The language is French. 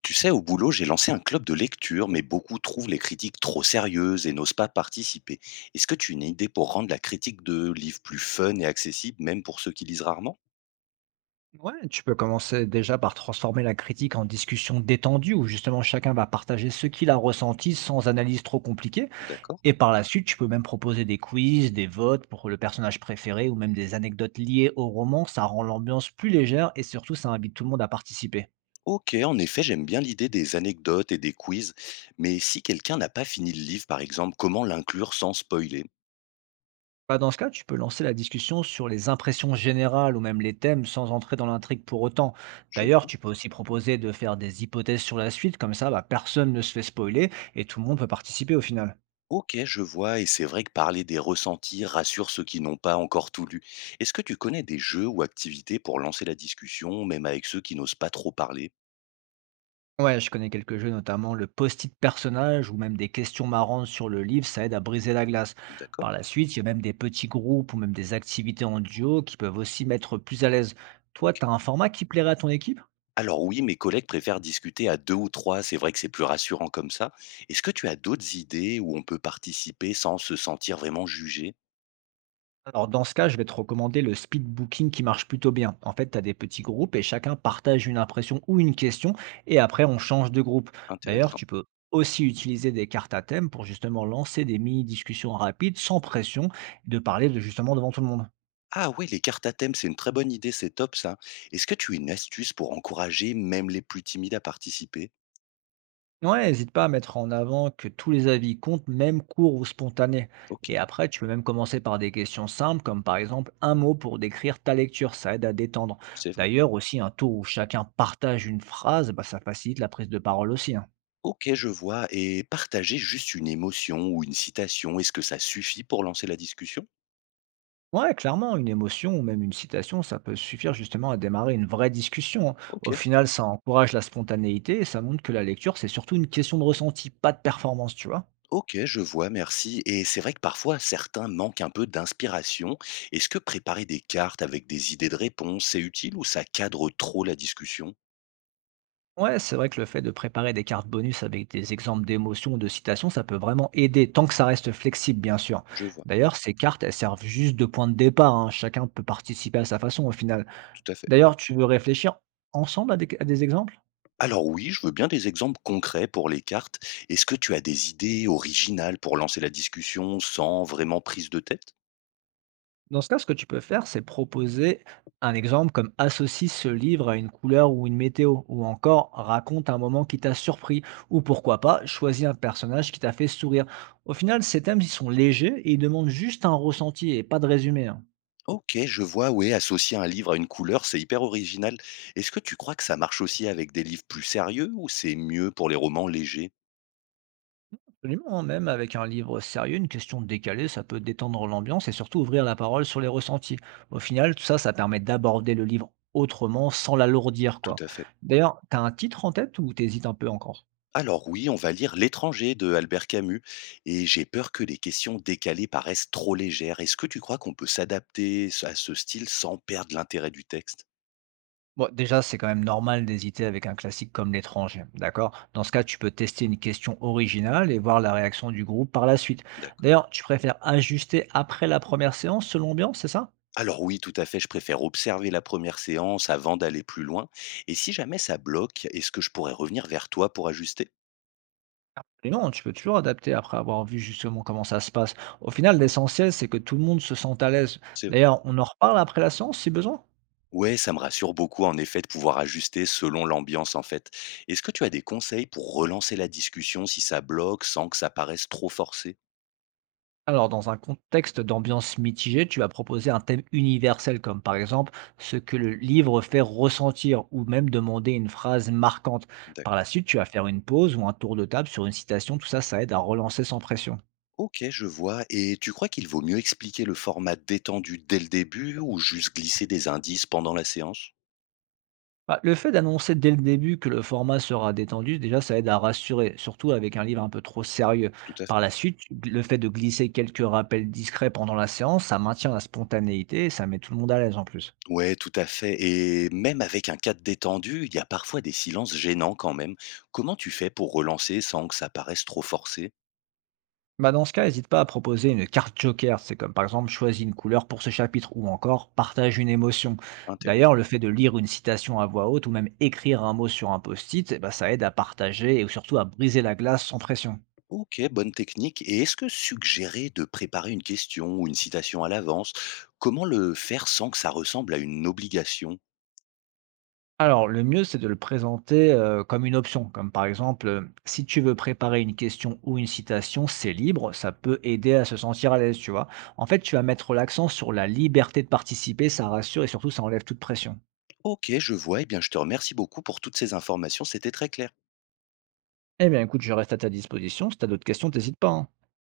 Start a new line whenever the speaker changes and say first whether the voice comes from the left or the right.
left: Tu sais, au boulot, j'ai lancé un club de lecture, mais beaucoup trouvent les critiques trop sérieuses et n'osent pas participer. Est-ce que tu as une idée pour rendre la critique de livres plus fun et accessible, même pour ceux qui lisent rarement?
right: Ouais, tu peux commencer déjà par transformer la critique en discussion détendue où justement chacun va partager ce qu'il a ressenti sans analyse trop compliquée.
left: D'accord.
right: Et par la suite, tu peux même proposer des quiz, des votes pour le personnage préféré ou même des anecdotes liées au roman. Ça rend l'ambiance plus légère et surtout ça invite tout le monde à participer.
left: Ok, en effet, j'aime bien l'idée des anecdotes et des quiz, mais si quelqu'un n'a pas fini le livre, par exemple, comment l'inclure sans spoiler?
right: Bah, dans ce cas, tu peux lancer la discussion sur les impressions générales ou même les thèmes sans entrer dans l'intrigue pour autant.
left: Je
right: D'ailleurs,
left: vois.
right: tu peux aussi proposer de faire des hypothèses sur la suite, comme ça, bah, personne ne se fait spoiler et tout le monde peut participer au final.
left: Ok, je vois, et c'est vrai que parler des ressentis rassure ceux qui n'ont pas encore tout lu. Est-ce que tu connais des jeux ou activités pour lancer la discussion, même avec ceux qui n'osent pas trop parler?
right: Ouais, je connais quelques jeux, notamment le post-it personnage ou même des questions marrantes sur le livre, ça aide à briser la glace.
left: D'accord.
right: Par la suite, il y a même des petits groupes ou même des activités en duo qui peuvent aussi mettre plus à l'aise.
left: Ok.
right: Toi, tu as un format qui plairait à ton équipe?
left: Alors oui, mes collègues préfèrent discuter à 2 ou 3. C'est vrai que c'est plus rassurant comme ça. Est-ce que tu as d'autres idées où on peut participer sans se sentir vraiment jugé?
right: Alors dans ce cas, je vais te recommander le speed booking qui marche plutôt bien. En fait, tu as des petits groupes et chacun partage une impression ou une question et après on change de groupe. D'ailleurs,
left: Intéressant.
right: tu peux aussi utiliser des cartes à thème pour justement lancer des mini-discussions rapides sans pression de parler de justement devant tout le monde.
left: Ah oui, les cartes à thème, c'est une très bonne idée, c'est top ça. Est-ce que tu as une astuce pour encourager même les plus timides à participer?
right: Ouais, hésite pas à mettre en avant que tous les avis comptent, même courts ou spontanés.
left: Ok,
right: Et après, tu peux même commencer par des questions simples, comme par exemple un mot pour décrire ta lecture, ça aide à détendre.
left: c'est vrai.
right: D'ailleurs, aussi un tour où chacun partage une phrase, bah, ça facilite la prise de parole aussi, hein.
left: Ok, je vois. Et partager juste une émotion ou une citation, est-ce que ça suffit pour lancer la discussion?
right: Ouais, clairement, une émotion ou même une citation, ça peut suffire justement à démarrer une vraie discussion, hein.
left: Ok.
right: Au final, ça encourage la spontanéité et ça montre que la lecture, c'est surtout une question de ressenti, pas de performance, tu vois.
left: Ok, je vois, merci. Et c'est vrai que parfois, certains manquent un peu d'inspiration. Est-ce que préparer des cartes avec des idées de réponse, c'est utile ou ça cadre trop la discussion?
right: Ouais, c'est vrai que le fait de préparer des cartes bonus avec des exemples d'émotions ou de citations, ça peut vraiment aider, tant que ça reste flexible, bien sûr.
left: Je vois,
right: D'ailleurs, ces cartes, elles servent juste de point de départ, hein. Chacun peut participer à sa façon au final.
left: tout à fait.
right: D'ailleurs, tu veux réfléchir ensemble à des exemples?
left: Alors oui, je veux bien des exemples concrets pour les cartes. Est-ce que tu as des idées originales pour lancer la discussion sans vraiment prise de tête?
right: Dans ce cas, ce que tu peux faire, c'est proposer un exemple comme associe ce livre à une couleur ou une météo, ou encore raconte un moment qui t'a surpris, ou pourquoi pas, choisis un personnage qui t'a fait sourire. Au final, ces thèmes, ils sont légers et ils demandent juste un ressenti et pas de résumé, hein.
left: Ok, je vois, oui, associer un livre à une couleur, c'est hyper original. Est-ce que tu crois que ça marche aussi avec des livres plus sérieux ou c'est mieux pour les romans légers?
right: Absolument, hein, même avec un livre sérieux, une question décalée, ça peut détendre l'ambiance et surtout ouvrir la parole sur les ressentis. Au final, tout ça, ça permet d'aborder le livre autrement, sans l'alourdir,
left: Tout
right: quoi.
left: à fait.
right: D'ailleurs, t'as un titre en tête ou t'hésites un peu encore?
left: Alors oui, on va lire L'étranger de Albert Camus et j'ai peur que les questions décalées paraissent trop légères. Est-ce que tu crois qu'on peut s'adapter à ce style sans perdre l'intérêt du texte?
right: Bon, déjà, c'est quand même normal d'hésiter avec un classique comme L'étranger, d'accord? Dans ce cas, tu peux tester une question originale et voir la réaction du groupe par la suite.
left: D'accord.
right: D'ailleurs, tu préfères ajuster après la première séance selon l'ambiance, c'est ça?
left: Alors oui, tout à fait, je préfère observer la première séance avant d'aller plus loin. Et si jamais ça bloque, est-ce que je pourrais revenir vers toi pour ajuster?
right: Mais non, tu peux toujours adapter après avoir vu justement comment ça se passe. Au final, l'essentiel, c'est que tout le monde se sente à l'aise.
left: C'est vrai.
right: D'ailleurs, on en reparle après la séance si besoin.
left: Ouais, ça me rassure beaucoup en effet de pouvoir ajuster selon l'ambiance en fait. Est-ce que tu as des conseils pour relancer la discussion si ça bloque sans que ça paraisse trop forcé?
right: Alors, dans un contexte d'ambiance mitigée, tu vas proposer un thème universel comme par exemple ce que le livre fait ressentir ou même demander une phrase marquante. Par la
left: D'accord.
right: suite, tu vas faire une pause ou un tour de table sur une citation. Tout ça, ça aide à relancer sans pression.
left: Ok, je vois. Et tu crois qu'il vaut mieux expliquer le format détendu dès le début ou juste glisser des indices pendant la séance?
right: Bah, le fait d'annoncer dès le début que le format sera détendu, déjà, ça aide à rassurer, surtout avec un livre un peu trop sérieux.
left: Tout à
right: Par
left: fait.
right: la suite, le fait de glisser quelques rappels discrets pendant la séance, ça maintient la spontanéité et ça met tout le monde à l'aise en plus.
left: Ouais, tout à fait. Et même avec un cadre détendu, il y a parfois des silences gênants quand même. Comment tu fais pour relancer sans que ça paraisse trop forcé?
right: Bah, dans ce cas, n'hésite pas à proposer une carte joker, c'est comme par exemple choisis une couleur pour ce chapitre ou encore partage une émotion.
left: Intéressant.
right: D'ailleurs, le fait de lire une citation à voix haute ou même écrire un mot sur un post-it, eh ben, ça aide à partager et surtout à briser la glace sans pression.
left: Ok, bonne technique. Et est-ce que suggérer de préparer une question ou une citation à l'avance, comment le faire sans que ça ressemble à une obligation?
right: Alors, le mieux, c'est de le présenter comme une option, comme par exemple, si tu veux préparer une question ou une citation, c'est libre, ça peut aider à se sentir à l'aise, tu vois. En fait, tu vas mettre l'accent sur la liberté de participer, ça rassure et surtout, ça enlève toute pression.
left: Ok, je vois. Eh bien, je te remercie beaucoup pour toutes ces informations. C'était très clair.
right: Eh bien, écoute, je reste à ta disposition. Si tu as d'autres questions, n'hésite pas, hein.